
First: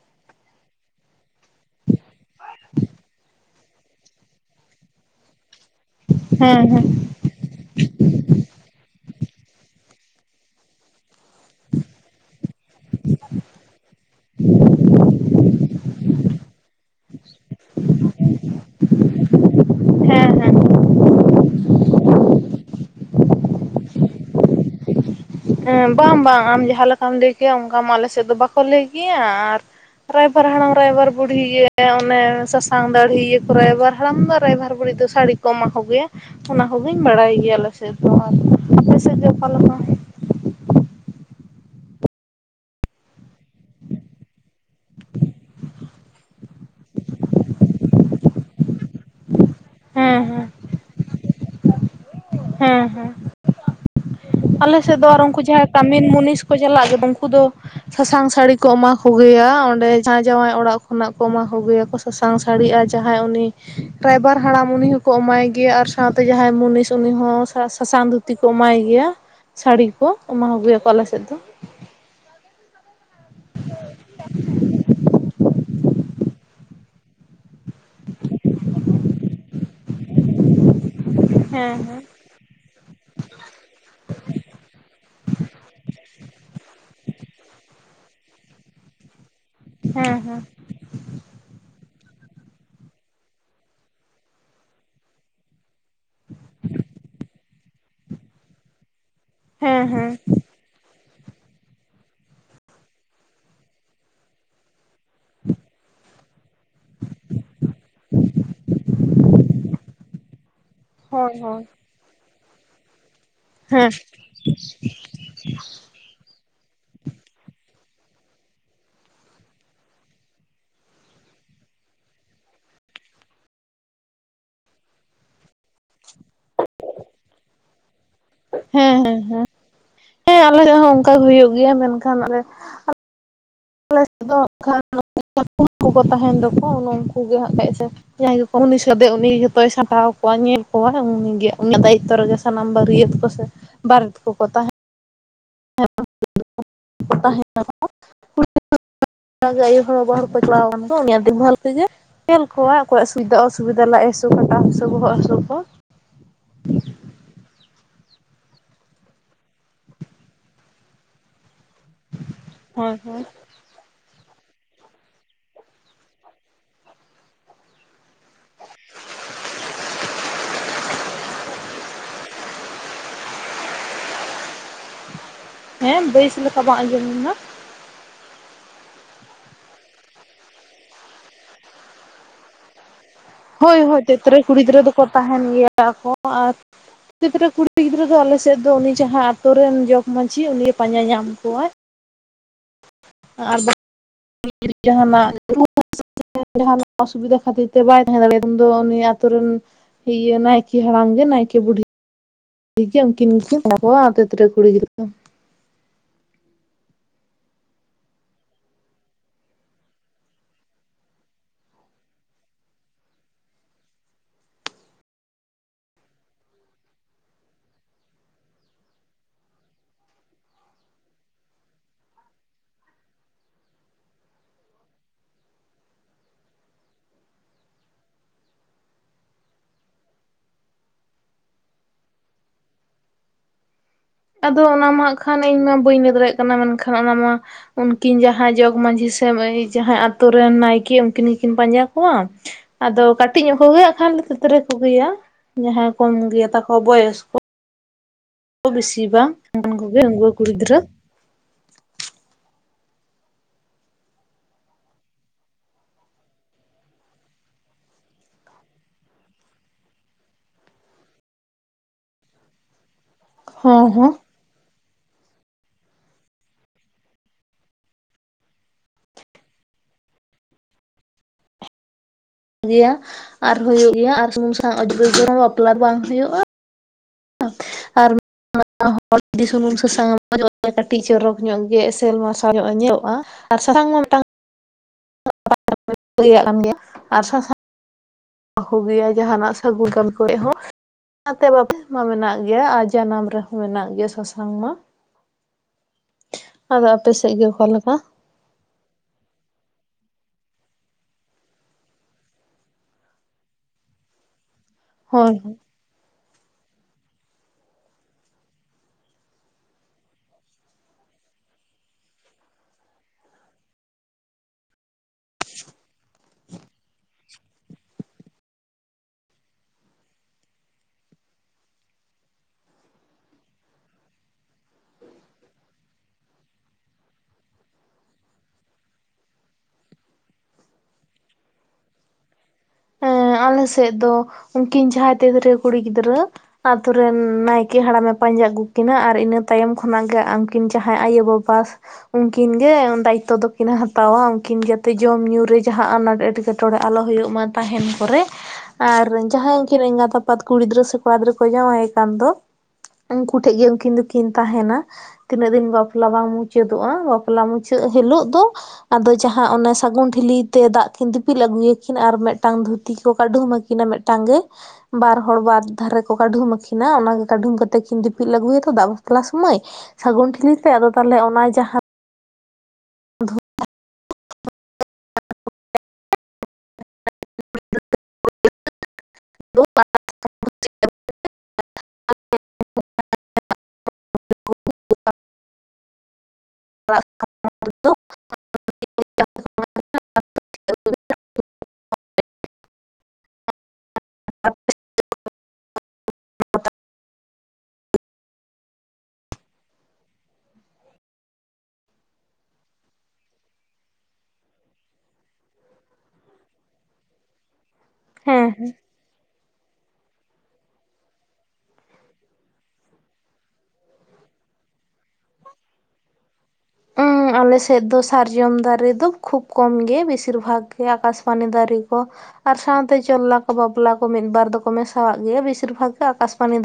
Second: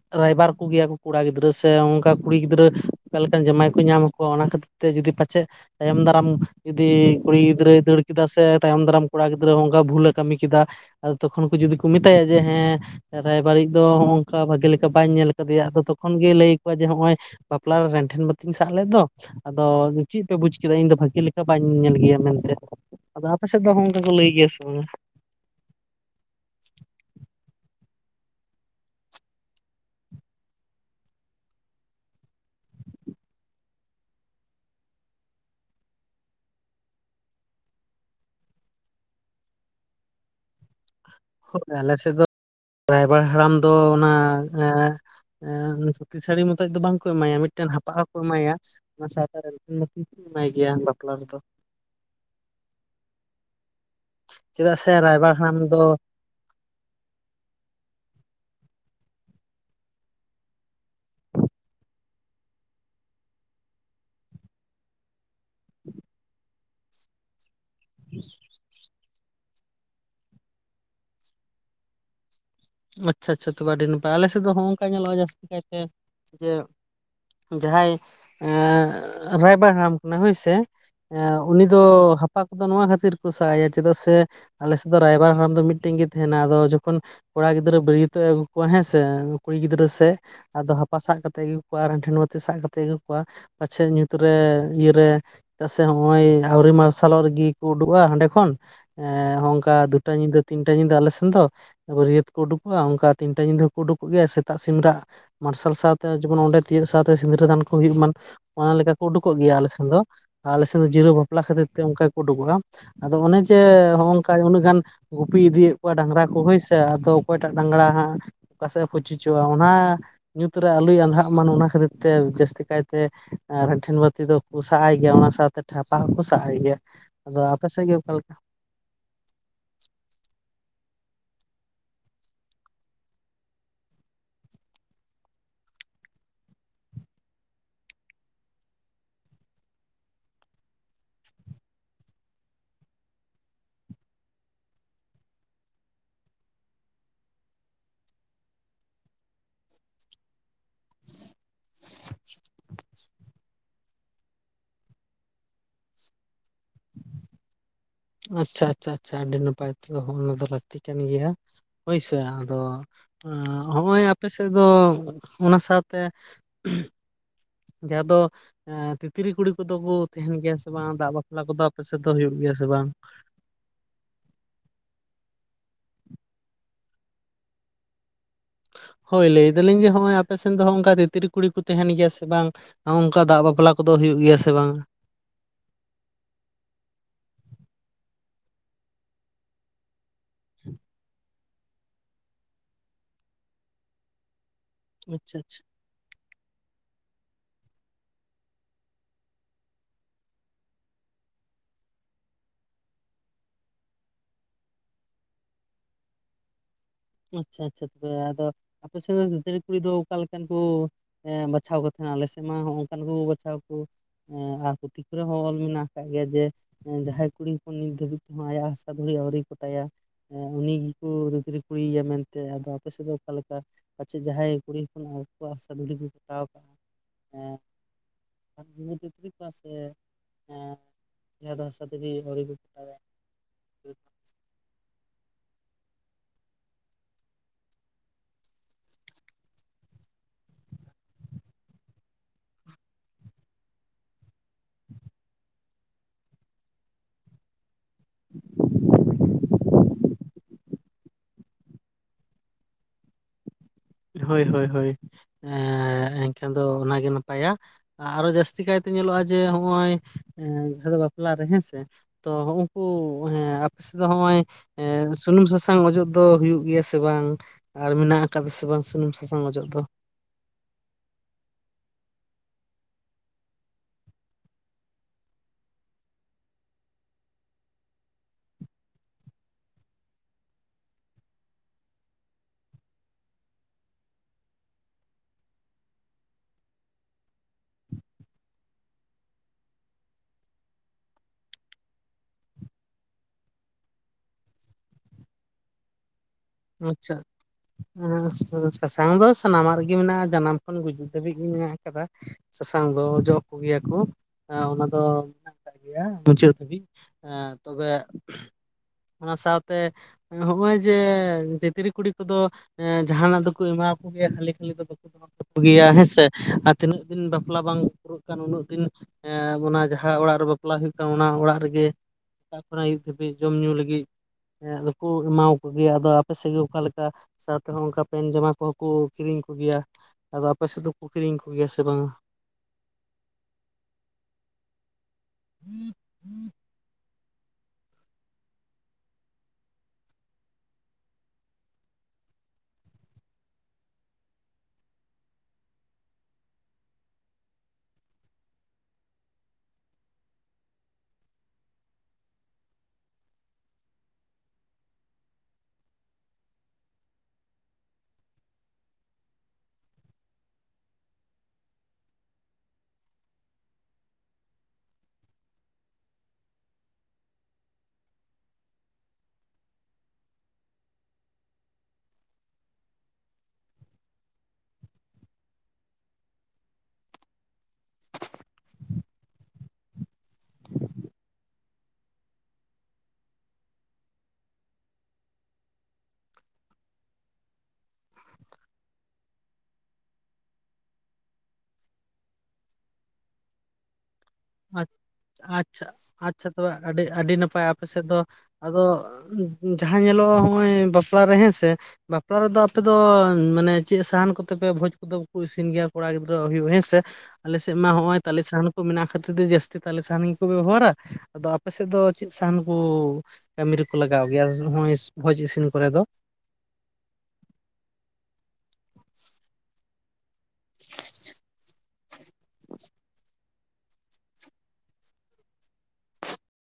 ᱮᱜ ᱨᱟᱭᱵᱟᱨ ᱠᱚᱜᱮᱭᱟ ᱠᱚᱲᱟ ᱜᱤᱫᱽᱨᱟᱹ ᱥᱮ ᱚᱱᱠᱟ ᱠᱩᱲᱤ ᱜᱤᱫᱽᱨᱟᱹ ᱚᱠᱟᱞᱮᱠᱟᱱ ᱡᱟᱢᱟᱭ ᱠᱚ ᱧᱟᱢ ᱠᱚᱣᱟ ᱚᱱᱟ ᱠᱷᱟᱹᱛᱤᱨ ᱛᱮ ᱛᱮ ᱡᱩᱫᱤ ᱯᱟᱪᱮᱫ ᱛᱟᱭᱚᱢ ᱫᱟᱨᱟᱢ ᱦᱮᱸ ᱦᱮᱸ ᱡᱩᱫᱤ ᱠᱩᱲᱤ ᱜᱤᱫᱽᱨᱟᱹ ᱫᱟᱹᱲ ᱠᱮᱫᱟ ᱥᱮ ᱛᱟᱭᱚᱢ ᱫᱟᱨᱟᱢ ᱠᱚᱲᱟ ᱜᱤᱫᱽᱨᱟᱹ ᱦᱚᱸ ᱵᱷᱩᱞᱮ ᱠᱟᱹᱢᱤ ᱠᱮᱫᱟ ᱟᱫᱚ ᱛᱚᱠᱷᱚᱱ ᱠᱚ ᱡᱩᱫᱤ ᱠᱚ ᱢᱮᱛᱟᱭᱟ ᱡᱮ ᱦᱮᱸ ᱨᱟᱭᱵᱟᱨᱤᱡ ᱫᱚ ᱦᱚᱜᱚᱝ ᱠᱟ ᱵᱷᱟᱜᱮ ᱞᱮᱠᱟ ᱵᱟᱭ ᱧᱮᱞ ᱠᱟᱫᱮᱭᱟ ᱟᱫᱚ ᱛᱚᱠᱷᱚᱱ ᱜᱮ ᱞᱟᱹᱭ ᱠᱚᱣᱟ ᱡᱮ ᱱᱚᱜ ᱵᱟᱯᱞᱟ ᱨᱮᱱ ᱨᱮᱱᱴᱷᱮᱱ ᱵᱟᱫ ᱛᱤᱧ ᱥᱟᱵ ᱞᱮᱫ ᱫᱚ ᱟᱫᱚ ᱪᱮᱫ ᱦᱮᱸ ᱯᱮ ᱵᱩᱡᱽ ᱦᱮᱸ ᱠᱮᱫᱟ ᱤᱧᱫᱚ ᱵᱷᱟᱹᱜᱤ ᱞᱮᱠᱟ ᱵᱟᱹᱧ ᱧᱮᱞ ᱜᱮᱭᱟ ᱢᱮᱱᱛᱮ᱾ ᱟᱫᱚ ᱟᱯᱮ ᱥᱮᱫ ᱫᱚ ᱦᱚᱸᱜᱚᱝ ᱠᱟ ᱠᱚ ᱞᱟᱹᱭ ᱜᱮᱭᱟ ᱥᱮ ᱵᱟᱝᱟ? ᱮ ᱵᱟᱝ ᱵᱟᱝ ᱟᱢ ᱡᱟᱦᱟᱸ ᱞᱮᱠᱟᱢ ᱞᱟᱹᱭ ᱠᱮᱭᱟ ᱚᱱᱠᱟ ᱢᱟ ᱟᱞᱮ ᱥᱮᱫ ᱫᱚ ᱵᱟᱠᱚ ᱞᱟᱹᱭ ᱠᱮᱭᱟ ᱟᱨ ᱨᱟᱭᱵᱟᱨ ᱦᱟᱲᱟᱢ ᱨᱟᱭᱵᱟᱨ ᱵᱩᱰᱦᱤ ᱜᱮ ᱚᱱᱮ ᱥᱟᱥᱟᱝ ᱫᱟᱲᱦᱤ ᱠᱚ ᱨᱟᱭᱵᱟᱨ ᱦᱟᱲᱟᱢ ᱫᱚ ᱨᱟᱭᱵᱟᱨ ᱵᱩᱰᱦᱤ ᱫᱚ ᱥᱩ ᱥᱟᱹᱲᱤ ᱠᱚ ᱮᱢᱟ ᱠᱚᱜᱮᱭᱟ ᱚᱱᱟ ᱠᱚᱜᱮᱧ ᱵᱟᱲᱟᱭ ᱜᱮᱭᱟ ᱟᱞᱮ ᱥᱮᱫ ᱫᱚ ᱟᱯᱮ ᱥᱮᱫ ᱫᱚ ᱚᱠᱟ ᱞᱮᱠᱟ? ᱦᱳ ᱟᱞᱮᱥᱮᱫ ᱫᱚ ᱨᱟᱭᱵᱟᱨ ᱦᱟᱲᱟᱢ ᱫᱚ ᱚᱱᱟ ᱮ ᱮ ᱥᱩᱛᱤ ᱥᱟᱹᱲᱤ ᱢᱚᱛᱚᱡ ᱫᱚ ᱵᱟᱝᱠᱚ ᱮᱢᱟᱭᱟ ᱢᱤᱫᱴᱮᱱ ᱦᱟᱯᱟᱜ ᱦᱚᱸᱠᱚ ᱮᱢᱟᱭᱟ ᱚᱱᱟ ᱥᱛᱣᱛᱮ ᱦᱮᱸ ᱦᱮᱸ (inaudible) ᱜᱮᱭᱟ ᱵᱟᱯᱞᱟ ᱨᱮ ᱫᱚ ᱦᱮᱸ ᱦᱮᱸ ᱪᱮᱫᱟᱜ ᱟᱞᱮ ᱥᱮ ᱥᱮᱫ ᱫᱚ ᱟᱨ ᱨᱟᱭᱵᱟᱨ ᱩᱱᱠᱩ ᱦᱟᱲᱟᱢ ᱫᱚ ᱠᱟᱢᱤ ᱢᱩᱱᱤᱥ ᱠᱚ ᱪᱟᱞᱟᱜ ᱜᱮ ᱩᱱᱠᱩ ᱫᱚ ᱥᱟᱥᱟᱝ ᱥᱟᱹᱲᱤ ᱠᱚ ᱮᱢᱟ ᱠᱚᱜᱮᱭᱟ ᱚᱸᱰᱮ ᱡᱟᱦᱟ ᱡᱟᱶᱟᱭ ᱚᱲᱟᱜ ᱠᱷᱚᱱᱟᱜ ᱠᱚ ᱮᱢᱟ ᱠᱚᱜᱮᱭᱟ ᱠᱳ ᱥᱟᱥᱟᱝ ᱥᱟᱹᱲᱤᱜᱼᱟ ᱡᱟᱦᱟᱸᱭ ᱩᱱᱤ ᱨᱟᱭᱵᱟᱨ ᱦᱟᱲᱟᱢ ᱩᱱᱤ ᱦᱚᱸᱠᱚ ᱮᱢᱟᱭ ᱜᱮᱭᱟ ᱟᱨ ᱥᱟᱶᱛᱮ ᱡᱟᱦᱟᱸᱭ ᱢᱩᱱᱤᱥ ᱩᱱᱤ ᱦᱚᱸ᱾ ᱥᱟᱥᱟᱝ ᱫᱷᱩᱛᱤ ᱠᱚ ᱮᱢᱟᱭ ᱜᱮᱭᱟ, ᱥᱟᱹᱲᱤ ᱠᱚ ᱮᱢᱟ ᱠᱚ ᱜᱮᱭᱟ ᱠᱚ ᱟᱞᱮ ᱥᱮᱫ ᱫᱚ᱾ ᱟᱪᱪᱷᱟ ᱟᱪᱪᱷᱟ ᱛᱚᱵᱮ ᱟᱹᱰᱤ ᱱᱟᱯᱟᱭ, ᱟᱞᱮ ᱥᱮᱫ ᱫᱚ ᱦᱚᱸᱜᱼᱚ ᱱᱚᱝᱠᱟ ᱧᱮᱞᱚᱜᱼᱟ ᱡᱟᱹᱥᱛᱤ ᱠᱟᱭᱛᱮ ᱡᱮ ᱡᱟᱦᱟᱸᱭ ᱮᱻ ᱨᱟᱭᱵᱟᱨ ᱦᱟᱲᱟᱢ ᱠᱟᱱᱟᱭ ᱦᱳᱭ ᱥᱮ, ᱩᱱᱤ ᱦᱮᱸ ᱫᱚ ᱜᱟᱯᱟ ᱠᱚᱫᱚ ᱱᱚᱣᱟ ᱠᱷᱟᱹᱛᱤᱨ ᱠᱚ ᱥᱟᱦᱟᱭᱟ ᱪᱮᱫᱟᱜ ᱥᱮ ᱟᱞᱮ ᱥᱮᱫ ᱫᱚ ᱨᱟᱭᱵᱟᱨ ᱦᱟᱲᱟᱢ ᱫᱚ ᱢᱤᱫᱴᱮᱱ ᱜᱮ ᱛᱟᱦᱮᱱᱟ ᱟᱫᱚ ᱡᱚᱠᱷᱚᱱ ᱠᱚᱲᱟ ᱜᱤᱫᱽᱨᱟᱹ ᱵᱟᱹᱨᱭᱟᱹᱛᱚᱜ ᱮ ᱟᱹᱜᱩ ᱠᱚᱣᱟ ᱦᱮᱸ ᱥᱮ, ᱠᱩᱲᱤ ᱜᱤᱫᱽᱨᱟᱹ ᱥᱮ ᱦᱮᱸ ᱦᱮᱸ ᱦᱮᱸ ᱟᱫᱚ ᱦᱟᱯ ᱦᱟᱯᱟ ᱥᱟᱵ ᱠᱟᱛᱮᱫ ᱟᱹᱜᱩ ᱠᱚᱣᱟ ᱟᱨ ᱦᱟᱱᱤ ᱴᱷᱮᱱ ᱢᱟ ᱛᱤ ᱥᱟᱵ ᱠᱟᱛᱮᱫ ᱟᱹᱜᱩ ᱠᱚᱣᱟ, ᱯᱟᱪᱷᱮᱫ ᱧᱩᱛ ᱨᱮ ᱤᱭᱟᱹ ᱨᱮ ᱪᱮᱫᱟᱜ ᱥᱮ ᱦᱚᱸᱜᱼᱚᱭ ᱟᱹᱣᱨᱤ ᱢᱟᱨᱥᱟᱞᱚᱜ ᱨᱮᱜᱮ ᱠᱚ ᱩᱰᱩᱠᱼᱟ ᱦᱟᱸᱰᱮ ᱠᱷᱚᱱ᱾ ᱮ ᱦᱚᱸᱜ ᱦᱮᱸ ᱚᱱᱠᱟ ᱦᱮᱸ ᱫᱩᱴᱟ ᱧᱤᱫᱟᱹ, ᱛᱤᱱᱴᱟ ᱧᱤᱫᱟᱹ ᱟᱞᱮ ᱥᱮᱱ ᱫᱚ᱾ ᱵᱟᱹᱨᱭᱟᱹᱛ ᱠᱚ ᱩᱰᱩᱠᱚᱜᱼᱟ ᱚᱱᱠᱟ ᱛᱤᱱᱴᱟ ᱧᱤᱫᱟᱹ ᱦᱚᱸ ᱠᱚ ᱩᱰᱩᱠᱚᱜ ᱜᱮᱭᱟ ᱥᱮᱛᱟᱜ ᱥᱤᱢ ᱨᱟᱜ᱾ ᱢᱟᱨᱥᱟᱞ ᱥᱟᱶᱛᱮ ᱡᱮᱢᱚᱱ ᱚᱸᱰᱮ ᱛᱤᱭᱳᱜ ᱥᱟᱶᱛᱮ ᱥᱤᱸᱫᱨᱟᱹ ᱫᱟᱱ ᱠᱚ ᱦᱳᱭᱚᱜ ᱮᱢᱟᱱ ᱚᱱᱟ ᱞᱮᱠᱟ ᱠᱚ ᱩᱰᱩᱠᱚᱜ ᱜᱮᱭᱟ ᱟᱞᱮ ᱥᱮᱱ ᱫᱚ᱾ ᱟᱞᱮ ᱥᱮᱫ ᱫᱚ ᱡᱤᱨᱟᱹᱣ ᱦᱳᱭ ᱵᱟᱯᱞᱟ ᱦᱳᱭ ᱠᱷᱟᱹᱛᱤᱨ ᱛᱮ ᱚᱱᱠᱟ ᱜᱮ ᱠᱚ ᱩᱰᱩᱠᱚᱜᱼᱟ, ᱟᱫᱚ ᱚᱱᱮ ᱡᱮ ᱦᱮᱸ ᱦᱚᱸᱜᱼᱚᱝᱠᱟ ᱩᱱᱟᱹᱜ ᱜᱟᱱ ᱜᱩᱯᱤ ᱤᱫᱤᱭᱮᱫ ᱠᱚᱣᱟ ᱰᱟᱝᱨᱟ ᱠᱚ ᱦᱳᱭ ᱥᱮ ᱟᱫᱚ ᱚᱠᱚᱭᱴᱟᱜ ᱰᱟᱝᱨᱟ ᱦᱟᱸᱜ ᱚᱠᱟ ᱥᱮᱫ ᱮ ᱯᱩᱪᱩᱡᱚᱜᱼᱟ ᱚᱱᱟ ᱧᱩᱛ ᱨᱮ ᱟᱞᱚᱭ ᱟᱸᱫᱷᱟᱜ ᱢᱟ ᱚᱱᱟ ᱠᱷᱟᱹᱛᱤᱨ ᱛᱮ ᱡᱟᱹᱥᱛᱤ ᱠᱟᱭᱛᱮ ᱟᱨ ᱨᱮᱱ-ᱴᱷᱮᱱ ᱵᱟᱹᱛᱤ ᱫᱚᱠᱚ ᱥᱟᱵ ᱟᱭ ᱜᱮᱭᱟ, ᱚᱱᱟ ᱥᱟᱶᱛᱮ ᱴᱷᱟᱯᱟ ᱦᱚᱸ ᱠᱚ ᱥᱟᱵ ᱟᱭ ᱜᱮᱭᱟ᱾ ᱟᱫᱚ ᱟᱯᱮ ᱥᱮᱫ ᱜᱮ ᱚᱠᱟ ᱞᱮᱠᱟ? ᱦᱮᱸ ᱦᱮᱸ ᱦᱮᱸ, ᱦᱮᱸ ᱟᱞᱮ ᱥᱮᱫ ᱦᱚᱸ ᱚᱱᱠᱟ ᱜᱮ ᱦᱩᱭᱩᱜ ᱜᱮᱭᱟ ᱢᱮᱱᱠᱷᱟᱱ ᱟᱞᱮ ᱟᱞᱮ ᱥᱮᱫ ᱫᱚ ᱦᱟᱸᱜ ᱠᱷᱟᱱ (inaudible) ᱠᱚᱠᱚ ᱛᱟᱦᱮᱱ ᱫᱚ ᱠᱚ ᱚᱱᱮ ᱩᱱᱠᱩ ᱜᱮ ᱦᱟᱸᱜ ᱠᱷᱟᱡ ᱥᱮ ᱡᱟᱦᱟᱸᱭ ᱜᱮᱠᱚ ᱩᱱᱤ ᱥᱟᱫᱮ ᱩᱱᱤ ᱡᱷᱚᱛᱚᱭ ᱥᱟᱸᱴᱟᱮ ᱠᱚᱭᱟ ᱧᱮᱞ ᱠᱚᱣᱟᱭ ᱩᱱᱤ ᱜᱮ ᱩᱱᱤᱭᱟᱜ ᱫᱟᱭᱤᱛᱛᱚ ᱨᱮᱜᱮ ᱥᱟᱱᱟᱢ ᱵᱟᱹᱨᱭᱟᱛ ᱠᱚ ᱥᱮ ᱵᱟᱨᱮᱛ ᱠᱚᱠᱚ ᱛᱟᱸᱦᱮ (inaudible) ᱛᱟᱦᱮᱱᱟ (inaudible) (inaudible) ᱚᱱᱟ ᱜᱮ ᱟᱭᱩ ᱦᱚᱲ ᱵᱟᱵᱟ ᱦᱚᱲ ᱠᱚ ᱪᱟᱞᱟᱣ ᱠᱟᱱ ᱫᱚ ᱩᱱᱤᱭᱟᱜ ᱫᱮᱠᱷᱵᱷᱟᱞ ᱛᱮᱜᱮ ᱧᱮᱞ ᱠᱚᱣᱟᱭ ᱚᱠᱚᱭᱟᱜ ᱥᱩᱵᱤᱫᱟ ᱚᱥᱩᱵᱤᱫᱷᱟ ᱞᱟᱡ ᱦᱟᱹᱥᱩ ᱠᱟᱴᱟ ᱦᱟᱹᱥᱩ ᱵᱚᱦᱚᱜ ᱦᱟᱹᱥᱩ ᱠᱚ᱾ ᱟᱪᱪᱷᱟ ᱟᱪᱪᱷᱟ ᱟᱪᱪᱷᱟ ᱟᱹᱰᱤ ᱱᱟᱯᱟᱭ ᱦᱚᱸᱜ ᱚᱱᱟ ᱫᱚ ᱞᱟᱹᱠᱛᱤ ᱠᱟᱱ ᱜᱮᱭᱟ ᱦᱳᱭ ᱥᱮ ᱟᱨ ᱟᱫᱚ ᱦᱳᱭ ᱦᱳᱭ ᱦᱚᱜᱼᱚᱭ ᱟᱯᱮᱥᱮᱫ ᱫᱚ ᱚᱱᱟ ᱥᱟᱶᱛᱮ ᱡᱟᱦᱟᱸ ᱫᱚ ᱮᱸ ᱛᱤᱛᱨᱤ ᱠᱩᱲᱤ ᱠᱚᱫᱚ ᱠᱚ ᱛᱟᱦᱮᱱ ᱜᱮᱭᱟ ᱥᱮ ᱵᱟᱝ ᱫᱟᱜ ᱵᱟᱯᱞᱟ ᱠᱚᱫᱚ ᱟᱯᱮ ᱥᱮᱫ ᱫᱚ ᱦᱩᱭᱩᱜ ᱜᱮᱭᱟ ᱥᱮ ᱵᱟᱝ? ᱦᱮᱸ ᱵᱮᱥ ᱞᱮᱠᱟ ᱵᱟᱝ ᱟᱸᱡᱚᱢ ᱞᱮᱱᱟ᱾ ᱦᱳᱭ ᱞᱟᱹᱭ ᱫᱟᱞᱤᱧ ᱡᱮ ᱦᱚᱜ-ᱚᱭ ᱟᱯᱮᱥᱮᱱ ᱫᱚ ᱦᱚᱸᱜ-ᱝᱚᱱᱠᱟ ᱛᱤᱛᱨᱤ ᱠᱩᱲᱤ ᱠᱚ ᱛᱟᱦᱮᱱ ᱜᱮᱭᱟ ᱥᱮ ᱵᱟᱝ? ᱦᱚᱸᱜᱼᱚᱝᱠᱟ ᱫᱟᱜ ᱵᱟᱯᱞᱟ ᱠᱚᱫᱚ ᱦᱩᱭᱩᱜ ᱜᱮᱭᱟ ᱥᱮ ᱵᱟᱝ? ᱠᱚ ᱛᱟᱦᱮᱱ ᱜᱮᱭᱟ ᱠᱚ ᱟᱨ ᱛᱤᱛᱨᱤ ᱠᱩᱲᱤ ᱜᱤᱫᱽᱨᱟᱹ ᱫᱚ ᱟᱞᱮᱥᱮᱫ ᱫᱚ ᱩᱱᱤ ᱡᱟᱦᱟᱸᱭ ᱟᱛᱳ ᱨᱮᱱ ᱡᱚᱜᱽ ᱢᱟᱺᱡᱷᱤ ᱩᱱᱤ ᱜᱮ ᱯᱟᱸᱡᱟ ᱧᱟᱢ ᱠᱚᱣᱟᱭ᱾ (inaudible) ᱡᱟᱦᱟᱱᱟᱜ ᱟᱪᱪᱷᱟ (unintelligible) ᱟᱪᱪᱷᱟ (unintelligible) ᱡᱟᱦᱟᱱᱟᱜ ᱚᱥᱩᱵᱤᱫᱟ ᱠᱷᱟᱹᱛᱤᱨ ᱛᱮ ᱵᱟᱭ ᱛᱟᱦᱮᱸ ᱫᱟᱲᱮᱭᱟᱫᱟ ᱩᱱ ᱫᱚ ᱩᱱᱤ ᱟᱛᱳ ᱨᱮᱱ ᱦᱮᱸ ᱤᱭᱟ ᱱᱟᱭᱠᱮ ᱦᱟᱲᱟᱢ ᱜᱮ ᱱᱟᱭᱠᱮ ᱵᱩᱰᱷᱤ ᱴᱷᱤᱠ ᱜᱮᱭᱟ ᱩᱱᱠᱤᱱ ᱜᱮᱠᱤᱱ (unintelligible) ᱠᱚᱣᱟ ᱛᱤᱛᱨᱤ ᱠᱩᱲᱤ ᱜᱤᱫᱽᱨᱟᱹ ᱫᱚ᱾ ᱟᱪᱪᱷᱟ ᱟᱪᱪᱷᱟ ᱛᱚᱵᱮ ᱟᱫᱚ ᱟᱯᱮ ᱥᱮᱱ ᱫᱚ ᱛᱤᱛᱨᱤ ᱠᱩᱲᱤ ᱫᱚ ᱚᱠᱟ ᱞᱮᱠᱟᱱ ᱠᱚ ᱵᱟᱪᱷᱟᱣ ᱠᱚ ᱛᱟᱦᱮᱱᱟ, ᱟᱞᱮ ᱥᱮᱫ ᱢᱟ ᱦᱚᱸᱜᱼᱚᱝᱠᱟᱱ ᱠᱚ ᱠᱚ ᱵᱟᱪᱷᱟᱣ ᱠᱚ᱾ ᱟᱨ ᱯᱩᱛᱷᱤ ᱠᱚᱨᱮ ᱦᱚᱸ ᱚᱞ ᱢᱮᱱᱟᱜ ᱟᱠᱟᱫ ᱜᱮᱭᱟ ᱡᱮ ᱡᱟᱦᱟᱸᱭ ᱠᱩᱲᱤ ᱦᱚᱯᱚᱱ ᱱᱤᱛ ᱫᱷᱟᱹᱵᱤᱡ ᱛᱮᱦᱚᱸ ᱟᱭᱟᱜ ᱦᱟᱥᱟ ᱫᱷᱩᱲᱤ ᱟᱹᱣᱨᱤ ᱜᱚᱴᱟᱭᱟ ᱩᱱᱤ ᱜᱮ ᱠᱚ ᱛᱤᱛᱨᱤ ᱠᱩᱲᱤᱭᱮᱭᱟ ᱢᱮᱱᱛᱮ ᱟᱫᱚ ᱟᱯᱮᱥᱮᱫ ᱫᱚ ᱚᱠᱟᱞᱮᱠᱟ? ᱯᱟᱪᱮᱫ ᱡᱟᱦᱟᱸᱭ ᱠᱩᱲᱤ ᱦᱚᱯᱱᱟᱜ ᱟᱠᱚᱣᱟᱜ ᱦᱟᱥᱟ ᱫᱷᱩᱲᱤ ᱠᱚ ᱠᱚᱴᱟᱣ ᱠᱟᱜᱼᱟ ᱩᱱᱠᱩ ᱠᱚ ᱛᱤᱛᱨᱤ ᱠᱚᱭᱟ ᱥᱮ ᱮᱸ ᱡᱟᱦᱟᱸ ᱫᱚ ᱦᱟᱥᱟ ᱫᱷᱩᱰᱤ ᱟᱣᱨᱤ ᱠᱚ ᱠᱚᱴᱟᱣᱟ᱾ ᱟᱫᱚ ᱚᱱᱟ ᱢᱟ ᱦᱟᱸᱜ ᱠᱷᱟᱱ ᱤᱧ ᱢᱟ ᱵᱟᱹᱧ ᱞᱟᱹᱭ ᱫᱟᱲᱮᱭᱟᱜ ᱠᱟᱱᱟ ᱢᱮᱱᱠᱷᱟᱱ ᱚᱱᱟ ᱢᱟ ᱩᱱᱠᱤᱱ ᱡᱟᱦᱟᱸᱭ ᱡᱚᱜᱽ ᱢᱺᱡᱷᱤ ᱥᱮ ᱡᱟᱦᱟᱸᱭ ᱟᱛᱩ ᱨᱮᱱ ᱱᱟᱭᱠᱮ ᱩᱱᱠᱤᱱ ᱜᱮ ᱠᱤᱱ ᱯᱟᱸᱡᱟ ᱠᱚᱣᱟ᱾ ᱟᱫᱚ ᱠᱟᱴᱤᱡ ᱧᱚᱜ ᱠᱚᱜᱮ ᱦᱟᱸᱜ ᱠᱷᱟᱱ ᱫᱚ ᱛᱤᱛᱨᱤ ᱠᱚ ᱜᱮᱭᱟ, ᱡᱟᱦᱟᱸᱭ ᱠᱚᱢ ᱜᱮᱭᱟ ᱛᱟᱠᱚ ᱵᱚᱭᱮᱥ ᱠᱚ᱾ ᱠᱚ ᱵᱤᱥᱤ ᱵᱟᱝ ᱚᱱᱠᱟᱱ ᱠᱚᱜᱮ ᱩᱱᱠᱩ ᱠᱩᱲᱤ ᱜᱤᱫᱽᱨᱟᱹ᱾ ᱦᱳᱭ ᱦᱳᱭ ᱦᱳᱭ ᱮᱸ ᱮᱱᱠᱷᱟᱱ ᱫᱚ ᱚᱱᱟᱜᱮ ᱱᱟᱯᱟᱭᱟ᱾ ᱟᱨᱚ ᱡᱟᱹᱥᱛᱤ ᱠᱟᱭᱛᱮ ᱧᱮᱞᱚᱜᱼᱟ ᱡᱮ ᱦᱚᱸᱜ-ᱚᱭ ᱡᱟᱦᱟᱸ ᱫᱚ ᱵᱟᱯᱞᱟ‌ ᱨᱮ ᱦᱮᱸ ᱥᱮ᱾ ᱛᱚ ᱦᱩ-ᱩᱸᱝ ᱠᱩ ᱦᱮᱸ ᱟᱯᱮ ᱦᱚᱸ ᱥᱮᱫ ᱫᱚ ᱦᱚᱸ ᱦᱚᱸᱜᱼᱚᱭ ᱮᱸ ᱥᱩᱱᱩᱢ ᱥᱟᱥᱟᱝ ᱚᱡᱚᱜ ᱫᱚ ᱦᱩᱭᱩᱜ ᱜᱮᱭᱟ ᱥᱮ ᱵᱟᱝ ᱟᱨ ᱢᱮᱱᱟᱜ ᱟᱠᱟᱫᱟ ᱥᱮ ᱥᱮ ᱵᱟᱝ ᱥᱩᱱᱩᱢ ᱥᱟᱥᱟᱝ ᱚᱡᱚᱜ ᱫᱚ ᱜᱮᱭᱟ ᱟᱨ ᱦᱩᱭᱩᱜ ᱜᱮᱭᱟ ᱟᱨ ᱥᱩᱱᱩᱢᱥᱟᱥᱟᱝ ᱚᱡᱚᱜ ᱵᱮᱜᱚᱨ ᱢᱟ ᱵᱟᱯᱞᱟ ᱫᱚ ᱵᱟᱝ ᱦᱩᱭᱩᱜᱼᱟ᱾ ᱟᱨ (unintelligible) ᱦᱚᱲ ᱡᱩᱫᱤ ᱥᱩᱱᱩᱢ ᱥᱟᱥᱟᱝ ᱮᱢ ᱚᱡᱚᱜ ᱟᱭᱟ ᱠᱟᱹᱴᱤᱡ ᱪᱚᱨᱚᱠ ᱧᱚᱜ ᱜᱮ ᱮᱥᱮᱞ ᱢᱟᱨᱥᱟᱞ ᱧᱚᱜ ᱮ ᱧᱮᱞᱚᱜᱼᱟ᱾ ᱟᱨ ᱥᱟᱥᱟᱝ ᱢᱟ ᱢᱤᱫᱴᱟᱝ ᱞᱟᱹᱭᱟᱜ ᱠᱟᱱ ᱜᱮᱭᱟ ᱟᱨ ᱥᱟᱥᱟᱝ (unintelligible) ᱡᱟᱦᱟᱱᱟᱜ ᱥᱟᱹᱜᱩᱱ ᱠᱟᱹᱢᱤ ᱠᱚᱨᱮᱜ ᱦᱚᱸ᱾ ᱚᱱᱟᱛᱮ ᱵᱟᱯᱞᱟ ᱢᱟ ᱢᱮᱱᱟᱜ ᱜᱮᱭᱟ ᱟᱨ ᱡᱟᱱᱟᱢ ᱨᱮᱦᱚᱸ ᱢᱮᱱᱟᱜ ᱜᱮᱭᱟ ᱥᱟᱥᱟᱝ ᱫᱚ᱾ ᱟᱫᱚ ᱟᱯᱮ ᱟᱪᱪᱷᱟ ᱥᱮᱫ ᱜᱮ ᱚᱠᱟ ᱞᱮᱠᱟ? (unintelligible) ᱥᱟᱥᱟᱝ ᱫᱚ ᱥᱟᱱᱟᱢᱟᱜ ᱨᱮᱜᱮ ᱢᱮᱱᱟᱜᱼᱟ᱾ ᱡᱟᱱᱟᱢ ᱠᱷᱚᱱ ᱜᱩᱡᱩᱜ ᱫᱷᱟᱹᱵᱤᱡ ᱜᱮ ᱢᱮᱱᱟᱜ ᱟᱠᱟᱫᱟ᱾ ᱥᱟᱥᱟᱝ ᱫᱚ ᱚᱡᱚᱜ ᱠᱚᱜᱮᱭᱟ ᱠᱚ ᱟ ᱚᱱᱟ ᱫᱚ ᱦᱳᱭ ᱢᱮᱱᱟᱜ ᱦᱳᱭ᱾ ᱟᱠᱟᱫ ᱢᱩᱪᱟᱹᱫ ᱫᱷᱟᱹᱵᱤᱡ ᱮᱸ ᱛᱚᱵᱮ ᱚᱱᱟ ᱥᱟᱶᱛᱮ ᱦᱚᱜᱼᱚᱭ ᱡᱮ ᱛᱤᱛᱨᱤ ᱠᱩᱲᱤ ᱠᱚᱫᱚ ᱮᱸ ᱡᱟᱦᱟᱱᱟᱜ ᱫᱚᱠᱚ ᱮᱢᱟ ᱠᱚᱜᱮᱭᱟ ᱠᱷᱟᱹᱞᱤ ᱠᱷᱟᱹᱞᱤ ᱫᱚ ᱵᱟᱠᱚ ᱠᱚᱜᱤᱭᱟ ᱦᱮᱸᱥᱮ ᱟᱨ ᱛᱤᱱᱟᱹᱜ ᱫᱤᱱ ᱵᱟᱯᱞᱟ ᱵᱟᱝ ᱯᱩᱨᱟᱹᱜ ᱠᱟᱱ ᱩᱱᱟᱹᱜ ᱫᱤᱱ ᱮᱸ ᱚᱱᱟ ᱡᱟᱦᱟᱸ ᱚᱲᱟᱜ ᱨᱮ ᱵᱟᱯᱞᱟ ᱦᱩᱭᱩᱜ ᱠᱟᱱᱟ ᱚᱱᱟ ᱚᱲᱟᱜ ᱨᱮᱜᱮ ᱥᱮᱴᱛᱜ ᱠᱷᱚᱱᱟᱜ ᱟᱹᱭᱩᱵ ᱫᱷᱟᱹᱵᱤᱡ ᱡᱚᱢ ᱧᱩ ᱞᱟᱹᱜᱤᱫ ᱫᱚᱠᱚ ᱮᱢᱟ ᱠᱚᱜᱮᱭᱟ᱾ ᱟᱫᱚ ᱟᱯ ᱯᱮ ᱥᱮᱜ ᱜᱮ ᱚᱠᱟ ᱞᱮᱠᱟ ᱥᱟᱶᱛᱮ ᱦᱚᱸᱜ-ᱚᱱᱠᱟ ᱯᱮᱱᱴ ᱡᱟᱢᱟ ᱠᱚᱦᱚᱸ ᱠᱚ ᱠᱤᱨᱤᱧ ᱠᱩᱜᱮᱭᱟ᱾ ᱟᱫᱚ ᱟᱯᱮ ᱥᱮᱫ ᱫᱚᱠᱚ ᱠᱤᱨᱤᱧ ᱠᱚᱜᱮᱭᱟ ᱥᱮ ᱵᱟᱝᱟ? ᱦᱮᱸ ᱟᱞᱮ ᱥᱮᱫ ᱫᱚ ᱩᱱᱠᱤᱱ ᱡᱟᱦᱟᱸᱭ ᱛᱟᱹᱛᱨᱟᱹ ᱠᱩᱲᱤ ᱜᱤᱫᱽᱨᱟᱹ ᱟᱛᱳ ᱨᱮᱱ ᱱᱟᱭᱠᱮ ᱦᱟᱲᱟᱢᱮ ᱯᱟᱸᱡᱟ ᱟᱹᱜᱩ ᱠᱤᱱᱟᱹ ᱟᱨ ᱤᱱᱟᱹ ᱛᱟᱭᱚᱢ ᱠᱷᱚᱱᱟᱜ ᱜᱮ ᱟᱹᱝᱠᱤᱱ ᱡᱟᱦᱟᱸᱭ ᱟᱭᱳᱼᱵᱟᱵᱟ ᱩᱱᱠᱤᱱ ᱜᱮ ᱫᱟᱭᱤᱛᱛᱚ ᱫᱚᱠᱤᱱ ᱦᱟᱛᱟᱣᱟ ᱩᱱᱠᱤᱱ ᱡᱟᱛᱮ ᱡᱚᱢ ᱧᱩ ᱨᱮ ᱡᱟᱦᱟᱸ ᱟᱱᱟᱴ ᱮᱸᱴᱠᱮᱴ ᱴᱚᱬᱮ ᱟᱞᱚ ᱦᱩᱭᱩᱜ ᱢᱟ ᱛᱟᱦᱮᱱ ᱯᱚᱨᱮ ᱟᱨ ᱡᱟᱦᱟᱸᱭ ᱩᱱᱠᱤᱱ ᱮᱸᱜᱟᱛ ᱟᱯᱟᱛ ᱠᱩᱲᱤ ᱜᱤᱫᱽᱨᱟᱹ ᱥᱮ ᱠᱚᱲᱟ ᱜᱤᱫᱽᱨᱟᱹ ᱠᱚ ᱡᱟᱶᱟᱭᱮ ᱠᱟᱱ ᱫᱚ᱾ ᱩᱱᱠᱩ ᱴᱷᱮᱡ ᱜᱮ ᱩᱱᱠᱤᱱ ᱫᱚᱠᱤᱱ ᱛᱟᱦᱮᱱᱟ᱾ ᱛᱤᱱᱟᱹᱜ ᱫᱤᱱ ᱵᱟᱯᱞᱟ ᱵᱟᱝ ᱢᱩᱪᱟᱹᱫᱟᱜ-ᱟ᱾ ᱵᱟᱯᱞᱟ ᱢᱩᱪᱟᱹᱫ ᱦᱤᱞᱳᱜ ᱫᱚ ᱟᱫᱚ ᱡᱟᱦᱟᱸ ᱚᱱᱮ ᱥᱟᱹᱜᱩᱱ ᱴᱷᱤᱞᱤ ᱛᱮ ᱫᱟᱜ ᱠᱤᱱ ᱫᱤᱯᱤᱞ ᱟᱹᱜᱩᱭᱟᱹᱠᱤᱱ ᱟᱨ ᱢᱤᱫᱴᱟᱝ ᱫᱷᱩᱛ ᱛᱤ ᱠᱚ ᱠᱟᱹᱰᱩᱢ ᱟᱹᱠᱤᱱᱟ ᱢᱤᱫᱴᱟᱝ ᱜᱮ᱾ ᱵᱟᱨ ᱦᱚᱲ ᱵᱟᱨ ᱫᱷᱟᱨᱮ ᱠᱚ ᱠᱟᱹᱰᱷᱩᱢ ᱟᱹᱠᱤᱱᱟ, ᱚᱱᱟ ᱜᱮ ᱠᱟᱹᱰᱩᱢ ᱠᱟᱛᱮ ᱠᱤᱱ ᱫᱤᱯᱤᱞ ᱟᱹᱜᱩᱭᱟᱛᱚ ᱫᱟᱜ ᱵᱟᱯᱞᱟ ᱥᱚᱢᱚᱭ᱾ ᱥᱟᱹᱜᱩᱱ ᱴᱷᱤᱞᱤ ᱛᱮ ᱟᱫᱚ ᱛᱟᱦᱚᱞᱮ ᱚᱱᱟ ᱡᱟᱦᱟᱸ ᱫᱷᱚᱛ (inaudible) (inaudible) (inaudible) ᱟ ᱟᱪᱪᱷᱟ ᱟᱪᱪᱷᱟ ᱛᱚᱵᱮ ᱟᱹᱰᱤ ᱟᱹᱰᱤ ᱱᱟᱯᱟᱭ ᱟᱯᱮ ᱥᱮᱫ ᱫᱚ᱾ ᱟᱫᱚᱻ ᱡᱟᱦᱟᱸ ᱧᱮᱞᱚᱜ-ᱟ ᱦᱚᱸᱜᱼ ᱚᱭ ᱵᱟᱯᱞᱟᱨᱮ ᱦᱮᱸᱥᱮ, ᱵᱟᱯᱞᱟ ᱨᱮᱫᱚ ᱟᱯᱮ ᱫᱚᱻ ᱢᱟᱱᱮ ᱪᱮᱫ ᱥᱟᱦᱟᱱ ᱠᱚᱛᱮ ᱯᱮ ᱵᱷᱳᱡᱽ ᱠᱚᱫᱚ ᱠᱚ ᱤᱥᱤᱱ ᱜᱮᱭᱟ ᱠᱚᱲᱟ ᱜᱤᱫᱽᱨᱟᱹ ᱦᱩᱭᱩᱜ ᱦᱮᱸᱥᱮ ᱟᱞᱮ ᱥᱮᱫ ᱢᱟ ᱦᱚᱸᱜ ᱚᱭ ᱛᱟᱞᱮ ᱦᱮᱸ ᱦᱮᱸ ᱥᱟᱦᱟᱱ ᱠᱚ ᱢᱮᱱᱟᱜ-ᱟ᱾ ᱠᱷᱟᱹᱛᱤᱨ ᱛᱮ ᱡᱟᱹᱥᱛᱤ ᱛᱟᱞᱮ ᱥᱟᱦᱟᱱ ᱜᱮᱠᱚ ᱵᱮᱵᱚᱦᱟᱨᱟ᱾ ᱟᱫᱚ ᱟᱯᱮ ᱥᱮᱫ ᱫᱚ ᱪᱮᱫ ᱥᱟᱦᱟᱱ ᱠᱚᱻ ᱠᱟᱹᱢᱤ ᱨᱮᱠᱚ ᱞᱟᱜᱟᱣ ᱜᱮᱭᱟ ᱱᱚᱜᱼᱚᱭ ᱵᱷᱚᱡᱽ ᱤᱥᱤᱱ ᱠᱚᱨᱮ ᱫᱚ? ᱩᱸ ᱟᱞᱮ ᱥᱮᱫ ᱫᱚ ᱥᱟᱨᱡᱚᱢ ᱫᱟᱨᱮ ᱫᱚ ᱠᱷᱩᱵ ᱠᱚᱢ ᱜᱮ ᱵᱮᱥᱤᱨ ᱵᱷᱟᱜᱽ ᱮ ᱟᱠᱟᱥ ᱵᱟᱱᱤ ᱫᱟᱨᱤ ᱠᱚ᱾ ᱟᱨ ᱥᱟᱶᱛᱮ ᱪᱚᱞᱞᱟ ᱠᱚ, ᱵᱟᱯᱞᱟ ᱠᱚ ᱢᱤᱫ ᱵᱟᱨ ᱫᱚᱠᱚ ᱢᱮᱥᱟᱣᱟᱜ ᱜᱮᱭᱟ᱾ ᱵᱮᱥᱤᱨ ᱵᱷᱟᱜᱽ ᱜᱮ ᱟᱠᱟᱥᱯᱟᱱᱤ ᱫᱚ